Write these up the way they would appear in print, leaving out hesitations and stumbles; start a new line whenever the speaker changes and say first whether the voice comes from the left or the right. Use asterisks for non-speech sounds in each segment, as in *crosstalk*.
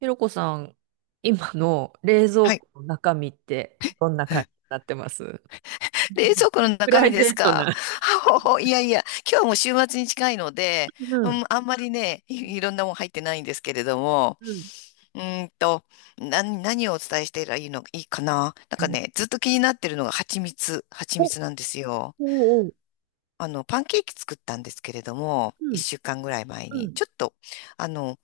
right: ひろこさん、今の冷蔵
left: はい。
right: 庫の中身ってどんな感じに
left: *laughs*
right: なってます？
left: 冷蔵庫の
right: プ
left: 中
right: ライ
left: 身で
right: ベ
left: す
right: ート
left: かあ？
right: な。
left: ほほ *laughs* いやいや、今日はもう週末に近いので、
right: う
left: う
right: ん、
left: ん、あんまりね、いろんなもん入ってないんですけれども、
right: うん。
left: うーんと、何をお伝えしてらいいの、いいかななんかね、ずっと気になってるのが蜂蜜、蜂蜜なんですよ。
right: おうおう。
left: パンケーキ作ったんですけれども、
right: う
left: 一
right: ん、
left: 週間ぐらい前
right: う
left: に、
right: ん、
left: ちょっと、あの、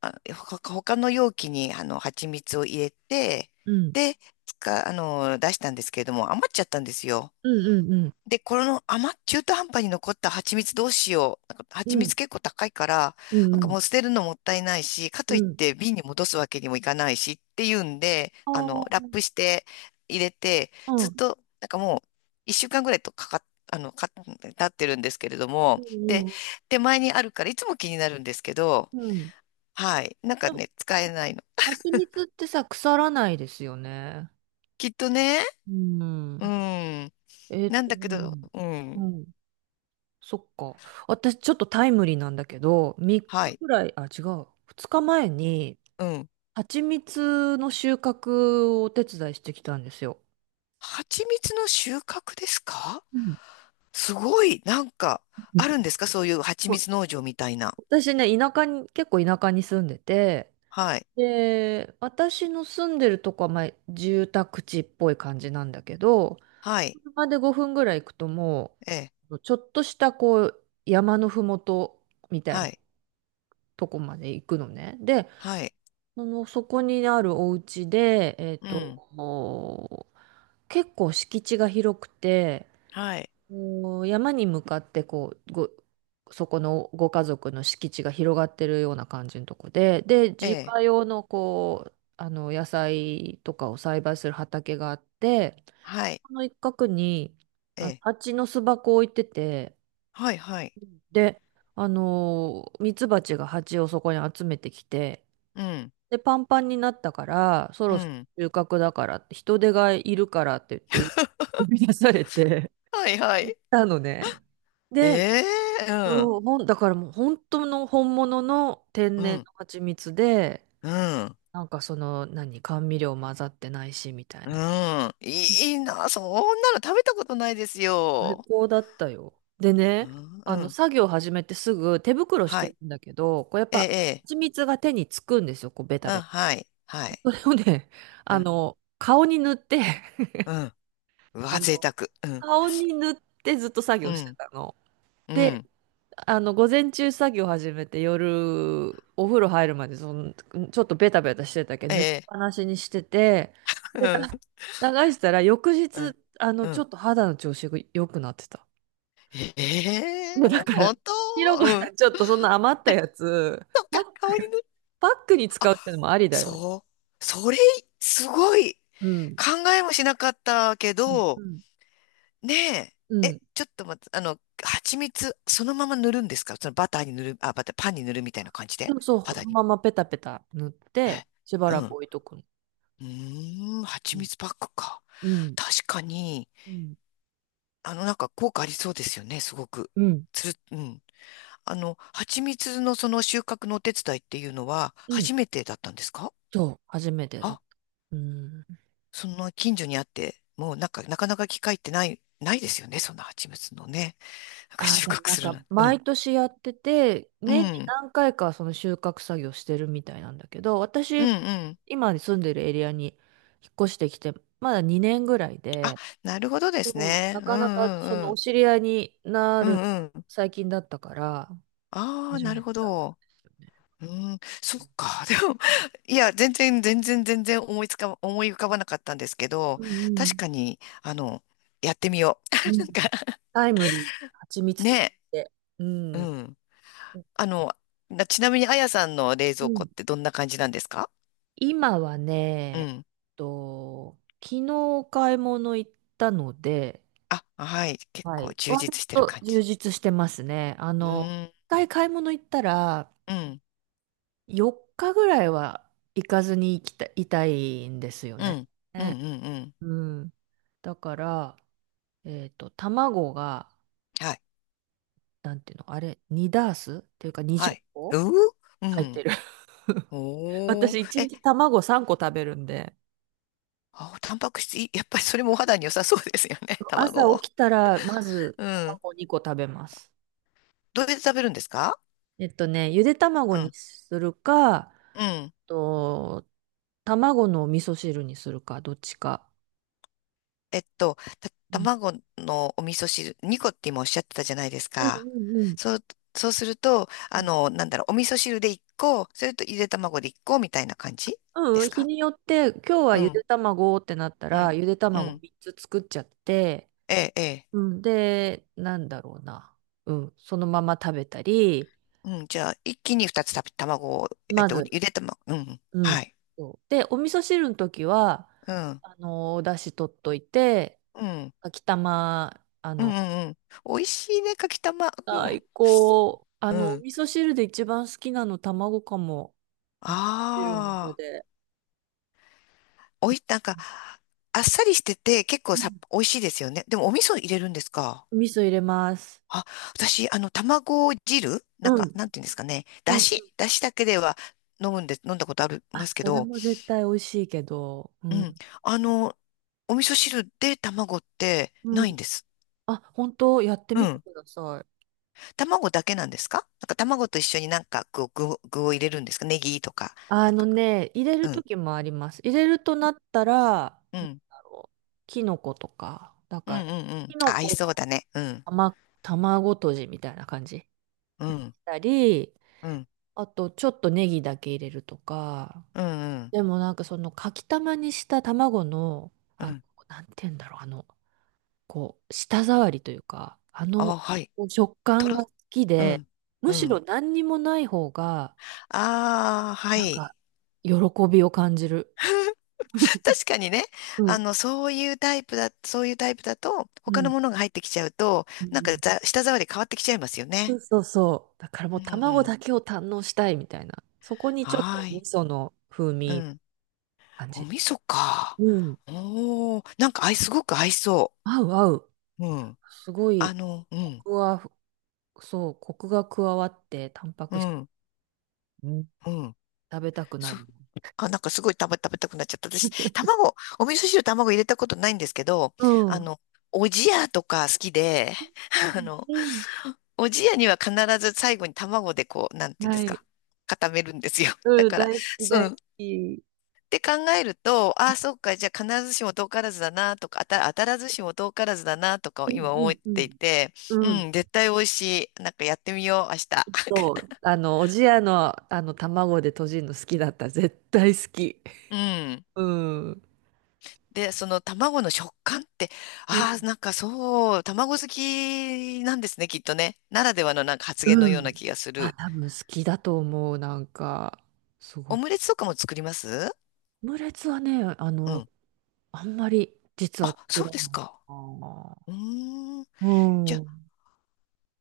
left: 他の容器に、蜂蜜を入れて、
right: うん、
left: で、つか、あの、出したんですけれども、余っちゃったんですよ。
right: うん、うん、
left: で、この余っ、中途半端に残った蜂蜜どうしよう。なんか
right: う
left: 蜂
right: ん、
left: 蜜結構高いから、
right: う
left: な
right: ん、
left: ん
right: う
left: か
right: ん。
left: もう捨てるのもったいないし、か
right: う
left: といっ
right: ん。
left: て瓶に戻すわけにもいかないしっていうんで、ラップ
right: あ
left: して入れて、
right: あ、
left: ず
right: う
left: っ
right: ん、
left: と、なんかもう一週間ぐらいとか経ってるんですけれど
right: う
left: も、で、
right: ん、
left: 手前にあるからいつも気になるんですけど、
right: うん。うん。
left: はい。なんか
right: でも、
left: ね、使えないの。
right: 蜂蜜ってさ、腐らないですよね。
left: きっとね、
right: う
left: う
right: ん。
left: ん。なん
right: う
left: だけど、
right: ん。
left: う
right: う
left: ん。
right: ん、そっか。私、ちょっとタイムリーなんだけど、3日
left: はい。
right: ぐらい、あ、違う。2日前に、
left: うん。
right: 蜂蜜の収穫をお手伝いしてきたんですよ。
left: 蜂蜜の収穫ですか？
right: うん、
left: すごい、なんか、あるんですか？そういう蜂
right: そう。
left: 蜜農場みたいな。
right: 私ね、田舎に、結構田舎に住んでて、
left: はい。
right: で、私の住んでるとこは、まあ、住宅地っぽい感じなんだけど、
left: はい。
right: 車で5分ぐらい行くとも
left: ええ。
right: う、ちょっとしたこう、山のふもとみたい
left: は
right: な
left: い。
right: とこまで行くのね。で、
left: はい。
right: その、そこにあるお家で、
left: うん。
right: もう結構敷地が広くて、
left: はい。
right: こう山に向かってこうそこのご家族の敷地が広がってるような感じのとこで、で
left: え
right: 自
left: え。
right: 家用の野菜とかを栽培する畑があって、
left: はい。
right: その一角に
left: ええ。
right: 蜂の巣箱を置いてて、
left: はい。はい。
right: でミツバチが蜂をそこに集めてきて、
left: うん。
right: でパンパンになったからそ
left: う
right: ろそ
left: ん。
right: ろ収穫だからって人手がいるからって言って呼び出されて
left: はい。は
right: 行っ
left: い。
right: たのね。で、
left: ええ。うん。
right: そう、もう、だからもう本当の本物の
left: う
right: 天然
left: ん。
right: の蜂蜜で、
left: うん。
right: なんかその、何、甘味料混ざってないし、みたい
left: う
right: な。
left: ん。いいいな。そんなの食べたことないです
right: 最
left: よ。
right: 高だったよ。で
left: う
right: ね、
left: ん。うん。
right: 作業始めてすぐ手袋し
left: は
right: て
left: い。
right: るんだけど、こうやっ
left: ええ。
right: ぱ
left: ええ。
right: 蜂蜜が手につくんですよ、こうベタ
left: うん。
right: ベタ。
left: はい。はい。
right: それをね、*laughs*
left: うん。
right: 顔に塗って、*laughs*
left: うん。う
right: あ
left: わ、贅
right: の、
left: 沢。うん。
right: 顔に塗ってずっと作
left: う
right: 業して
left: ん。
right: たの。
left: う
right: で、
left: ん。
right: 午前中作業始めて夜、お風呂入るまで、その、ちょっとベタベタしてたけ
left: え
right: ど、塗りっ
left: え。
right: ぱなしにしてて、
left: う
right: で、
left: ん。
right: 流したら翌
left: う
right: 日、
left: ん。う
right: ちょ
left: ん。
right: っと肌の調子が良くなってた。
left: え
right: *laughs*
left: え
right: もうだ
left: ー。
right: から、
left: 本当？
right: ひろこ
left: う
right: さ
left: ん。
right: ん、ちょっとそんな余ったやつ、
left: そっ
right: パ
left: か、
right: ッ
left: 顔に
right: ク、
left: 塗る。
right: パックに
left: あ、
right: 使うってのもありだよ。
left: そう。それ、すごい。
right: うん。
left: 考えもしなかったけ
right: うん。う
left: ど、
right: ん。
left: ね
right: う
left: え。え、
right: ん。
left: ちょっと待って、蜂蜜、そのまま塗るんですか？そのバターに塗る、あ、バター、パンに塗るみたいな感じで。
right: そうそう、そ
left: 肌
right: の
left: に。
right: ままペタペタ塗って、しば
left: え、う
right: ら
left: ん。
right: く
left: う
right: 置いとくの。
left: ーん、
right: う
left: 蜂
right: ん。
left: 蜜パックか。
right: うん。
left: 確かに、
right: うん。
left: なんか効果ありそうですよね、すごく。
right: うん。
left: うん。蜂蜜のその収穫のお手伝いっていうのは
right: うん。
left: 初めてだったんですか？
right: そう、初めてだっ
left: あ、
right: た。うん。
left: その近所にあって、もうなんか、なかなか機会ってない、ないですよね、そんな蜂蜜のね。なんか
right: あー、
left: 収
right: でも
left: 穫
right: なん
left: する
right: か、
left: な。
right: 毎年やってて、年に何回かその収穫作業してるみたいなんだけど、
left: うんうん。
right: 私、
left: うんうん。
right: 今住んでるエリアに引っ越してきて、まだ2年ぐらい
left: あ、
right: で、
left: なるほどです
right: そう
left: ね。
right: な
left: うんう
right: かなかそ
left: ん
right: の
left: う
right: お
left: ん。
right: 知り合いにな
left: う
right: るの
left: ん
right: が
left: うん。
right: 最近だったから、
left: ああ、
right: 初
left: なる
right: め
left: ほ
right: てだったん
left: ど。
right: ですよね。
left: うん、そっか。*laughs* でも、いや、全然、全然、全然思い浮かばなかったんですけど、
right: う
left: 確
right: ん
left: かに、やってみよ
right: うんう
left: う。*laughs* な
right: ん。
left: んか、
right: タイムリー、蜂蜜とか
left: ね、
right: 言って。う
left: う
right: ん。
left: ん。あの、ちなみに、あやさんの冷
right: う
left: 蔵庫
right: ん。
left: ってどんな感じなんですか？
right: 今はね、
left: うん。
right: 昨日お買い物行ったので、
left: あ、はい。結
right: は
left: 構
right: い。
left: 充
right: 割
left: 実してる
right: と
left: 感
right: 充
left: じ。
right: 実してますね。
left: うーん、
right: 一回買い物行ったら、
left: うん、
right: 4日ぐらいは行かずに行きた、いたいんですよ
left: う
right: ね。
left: ん、うん、うん、うん。
right: うん。だから、卵が、
left: はい、
right: なんていうの、あれ、2ダースっていうか
left: は
right: 20
left: い。
right: 個
left: うーう
right: 入って
left: ん。
right: る。*laughs*
left: おー。
right: 私、1
left: え、
right: 日卵3個食べるんで、
left: あ、タンパク質いい、*laughs* やっぱりそれもお肌に良さそうですよね。*laughs* 卵
right: 朝
left: も。
right: 起きたら、まず
left: うん。
right: 卵2個食べます。
left: どうやって食べるんですか？
right: ゆで
left: う
right: 卵に
left: ん、
right: するか、
left: うん。
right: と、卵の味噌汁にするか、どっちか。うん
left: 卵のお味噌汁、2個って今おっしゃってたじゃないです
right: うん
left: か。
right: うん
left: そう、そうすると、
right: うん。
left: なんだろう、お味噌汁で1個、それとゆで卵で1個みたいな感じで
right: うん、
left: す
right: 日
left: か？
right: によって、今日は
left: う
right: ゆで
left: ん、
right: 卵ってなった
left: う
right: ら、
left: ん、
right: ゆで
left: う
right: 卵
left: ん。
right: 3つ作っちゃって、
left: ええ、え。
right: うん、で、なんだろうな。うん、そのまま食べたり、
left: うん、じゃあ、一気に二つた卵を、
right: まず、
left: ゆで卵、うん、
right: う
left: は
right: ん。
left: い。
right: そうで、お味噌汁の時は、
left: うん、
right: お出汁取っといて、
left: うん、
right: 秋玉、
left: うん、うん。うん。美味しいね、かきたま。う
right: 最
left: ん、
right: 高。
left: う
right: お
left: ん。
right: 味噌汁で一番好きなの卵かも。持ってるの
left: ああ、
right: で。
left: おい、なんか、あっさりしてて、結構
right: う
left: さ、
right: ん、
left: 美味しいですよね。でも、お味噌入れるんですか？
right: お味噌入れます。
left: あ、私、卵汁なん
right: う
left: か、
right: ん。
left: なんていうんですかね。
right: うん。
left: だしだけでは飲むんで、飲んだことありま
right: あ、
left: すけ
right: それ
left: ど、
right: も絶対美味しいけど。う
left: うん。
right: ん。
left: あの、お味噌汁で卵って
right: う
left: ないん
right: ん。
left: です。
right: あ、本当やって
left: う
right: みて
left: ん。
right: ください。
left: 卵だけなんですか？なんか卵と一緒になんかこう具を入れるんですか？ネギとか。なん
right: あの
left: か、
right: ね、入れる時もあります。入れるとなったら、あ
left: うん、うん、
right: のキノコとか、だ
left: うん、う
right: から、
left: ん、うん。
right: キノ
left: あ、合い
right: コ
left: そう
right: の
left: だね。うん、
right: 卵とじみたいな感じし
left: うん、
right: たり、
left: うん、
right: あとちょっとネギだけ入れるとか、
left: うん、うん、
right: でもなんかそのかきたまにした卵の、
left: う
right: あの、
left: ん。
right: なんて言うんだろう、こう、舌触りというか、
left: あ、はい。
right: 食
left: と
right: 感
left: ろ、
right: が好き
left: う
right: で、
left: ん、う
right: むしろ
left: ん。
right: 何にもない方が、
left: ああ、は
right: なんか、
left: い。
right: 喜びを感じる。
left: *laughs* 確かにね、
right: う
left: あ
right: ん。
left: の、そういうタイプだ、そういうタイプだと、
right: う
left: 他の
right: ん。
left: ものが入ってきちゃうと、
right: う
left: なんか
right: ん。
left: 舌触り変わってきちゃいますよ
right: そ
left: ね。
right: うそうそう。だからも
left: う
right: う
left: ん、う
right: 卵
left: ん。
right: だけを堪能したいみたいな。そこにちょっ
left: は
right: と
left: ー
right: 味
left: い。
right: 噌の風
left: う
right: 味
left: ん。
right: 感
left: お
right: じ。
left: 味噌か。
right: うん。
left: おー、なんか合い、すごく合いそ
right: 合う合う。
left: う。うん。
right: すごい、
left: う
right: コ
left: ん、
right: クは、そう、コクが加わって、タンパ
left: う
right: ク質
left: ん、うん。
right: 食べたくな
left: そ、
right: る。
left: なんかすごい食べたくなっちゃった。私、卵、お味噌汁卵入れたことないんですけど、
right: う
left: あ
right: ん。
left: の、おじやとか好きで、*laughs* あの、おじやには必ず最後に卵でこう、なんていうんで
right: は
left: す
right: い。
left: か、固めるんですよ。だ
right: うん、
left: から、
right: 大好き、
left: そ
right: 大好
left: う
right: き。
left: って考えると、ああ、そうか、じゃあ必ずしも遠からずだなとか、当たらずしも遠からずだなとか
right: う
left: を
right: ん
left: 今
right: う
left: 思っ
right: んう
left: てい
right: ん。
left: て、
right: うん。
left: うん、絶対美味しい。なんかやってみよう、明日。
right: そう、おじやの、卵でとじるの好きだった。絶対好き。
left: *laughs* うん。
right: うん。
left: で、その卵の食感って、
right: う
left: ああ、
right: ん。
left: なんかそう、卵好きなんですね、きっとね。ならではのなんか発言の
right: う
left: ような
right: ん。
left: 気がす
right: あ、
left: る。
right: 多分好きだと思う。なんか、すご
left: オ
right: く。
left: ムレツとかも作ります
right: オムレツはね、
left: うん。
right: あんまり実は
left: あ、
right: 作
left: そう
right: ら
left: です
right: ないか
left: か。
right: な。
left: うーん。
right: う
left: じゃ
right: ん。う
left: あ
right: ん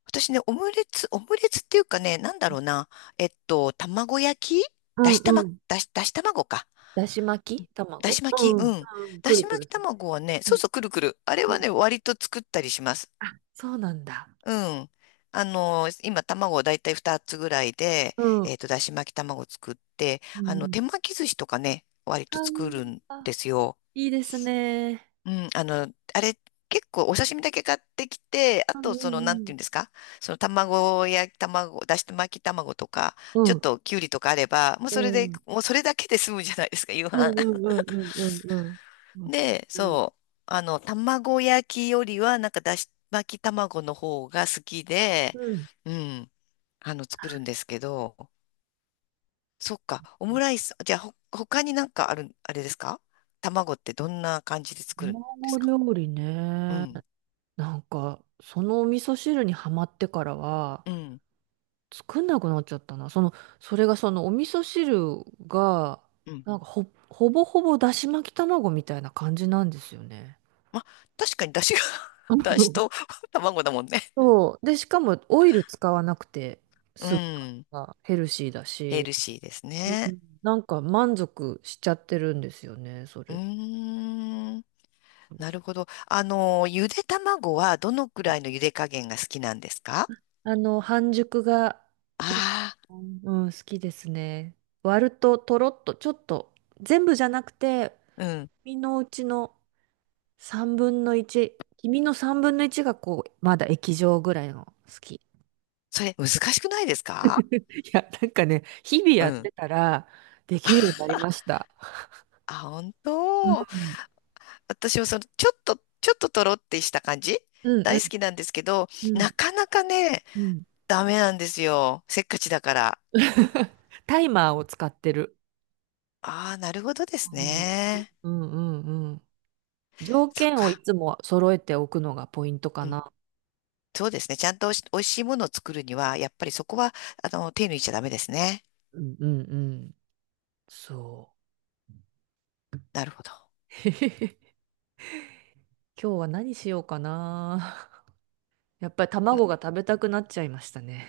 left: 私ね、オムレツっていうかね、なんだろうな。卵焼きだし
right: う
left: 玉、
right: ん。
left: だし卵か。
right: だし巻き
left: だ
right: 卵。
left: し
right: う
left: 巻き、
right: ん。
left: うん。
right: うん。
left: だ
right: くる
left: し
right: く
left: 巻
right: る
left: き
right: する。
left: 卵はね、
right: う
left: そう
right: ん
left: そう、くるくる。あれ
right: う
left: はね、
right: ん。
left: 割と作ったりします。
right: あ、そうなんだ。
left: うん。今、卵をだいたい2つぐらいで、
right: うん。うん
left: だし巻き卵作って、手巻き寿司とかね、割と
right: う
left: 作る
right: ん。
left: ん
right: あー、
left: ですよ。
right: いいですね。
left: うん、あれ、結構お刺身だけ買ってきて、あ
right: う
left: と、その、な
right: ん
left: ん
right: う
left: ていうんで
right: ん
left: すか、その卵、だし巻き卵とか、
right: う
left: ち
right: ん。
left: ょ
right: う
left: っ
right: ん。
left: ときゅうりとかあれば、もう
right: う
left: それで、
right: ん。
left: もうそれだけで済むじゃないですか、夕
right: うん
left: 飯。
right: うんうんうんうんうん。
left: *laughs*
right: わか
left: で、
right: る。
left: そう、卵焼きよりは、なんかだし巻き卵の方が好きで、
right: うん。
left: うん、作るんですけど、そっか、オムライス、じゃあ、他になんかある、あれですか？卵ってどんな感じで作るんです
right: 卵
left: か？
right: 料理
left: う
right: ね。
left: ん、
right: なんか、そのお味噌汁にはまってからは、
left: うん、
right: 作んなくなっちゃったな。その、それがそのお味噌汁が、
left: うん。
right: なんかほぼほぼだし巻き卵みたいな感じなんですよね。
left: まあ、確かに出汁が *laughs* 出汁
right: *laughs*
left: と *laughs* 卵だもんね。
right: そう。で、しかもオイル使わなくて、
left: う
right: スープ
left: ん。
right: がヘルシーだ
left: ヘ
right: し、
left: ルシーです
right: う
left: ね。
right: ん、なんか満足しちゃってるんですよね、そ
left: う
right: れ。
left: ーん。なるほど。ゆで卵はどのくらいのゆで加減が好きなんですか？
right: 半熟が、
left: あ
right: うん、好きですね。割ると、とろっと、ちょっと、全部じゃなくて、
left: あー、うん。
right: 身のうちの3分の1、黄身の3分の1がこう、まだ液状ぐらいの好き。
left: それ難しくないですか？
right: いや、なんかね、日々
left: う
right: やっ
left: ん。
right: てたらできるようになりました。
left: あ、本
right: う
left: 当？
right: ん。
left: 私はその、ちょっととろってした感じ
right: うんう
left: 大好きなんですけど、
right: ん。う
left: な
right: ん。
left: かなかね、
right: うん。
left: ダメなんですよ。せっかちだから。
right: *laughs* タイマーを使ってる。
left: ああ、なるほどで
right: う
left: す
right: ん。
left: ね。
right: うんうんうん。条
left: そっ
right: 件をい
left: か。
right: つも揃えておくのがポイントかな。
left: そうですね。ちゃんとおいし美味しいものを作るには、やっぱりそこは、手抜いちゃダメですね。
right: うんうんうん。そう。
left: なるほど。
right: *laughs* へへへ今日は何しようかな。やっぱり卵が食べたくなっちゃいましたね。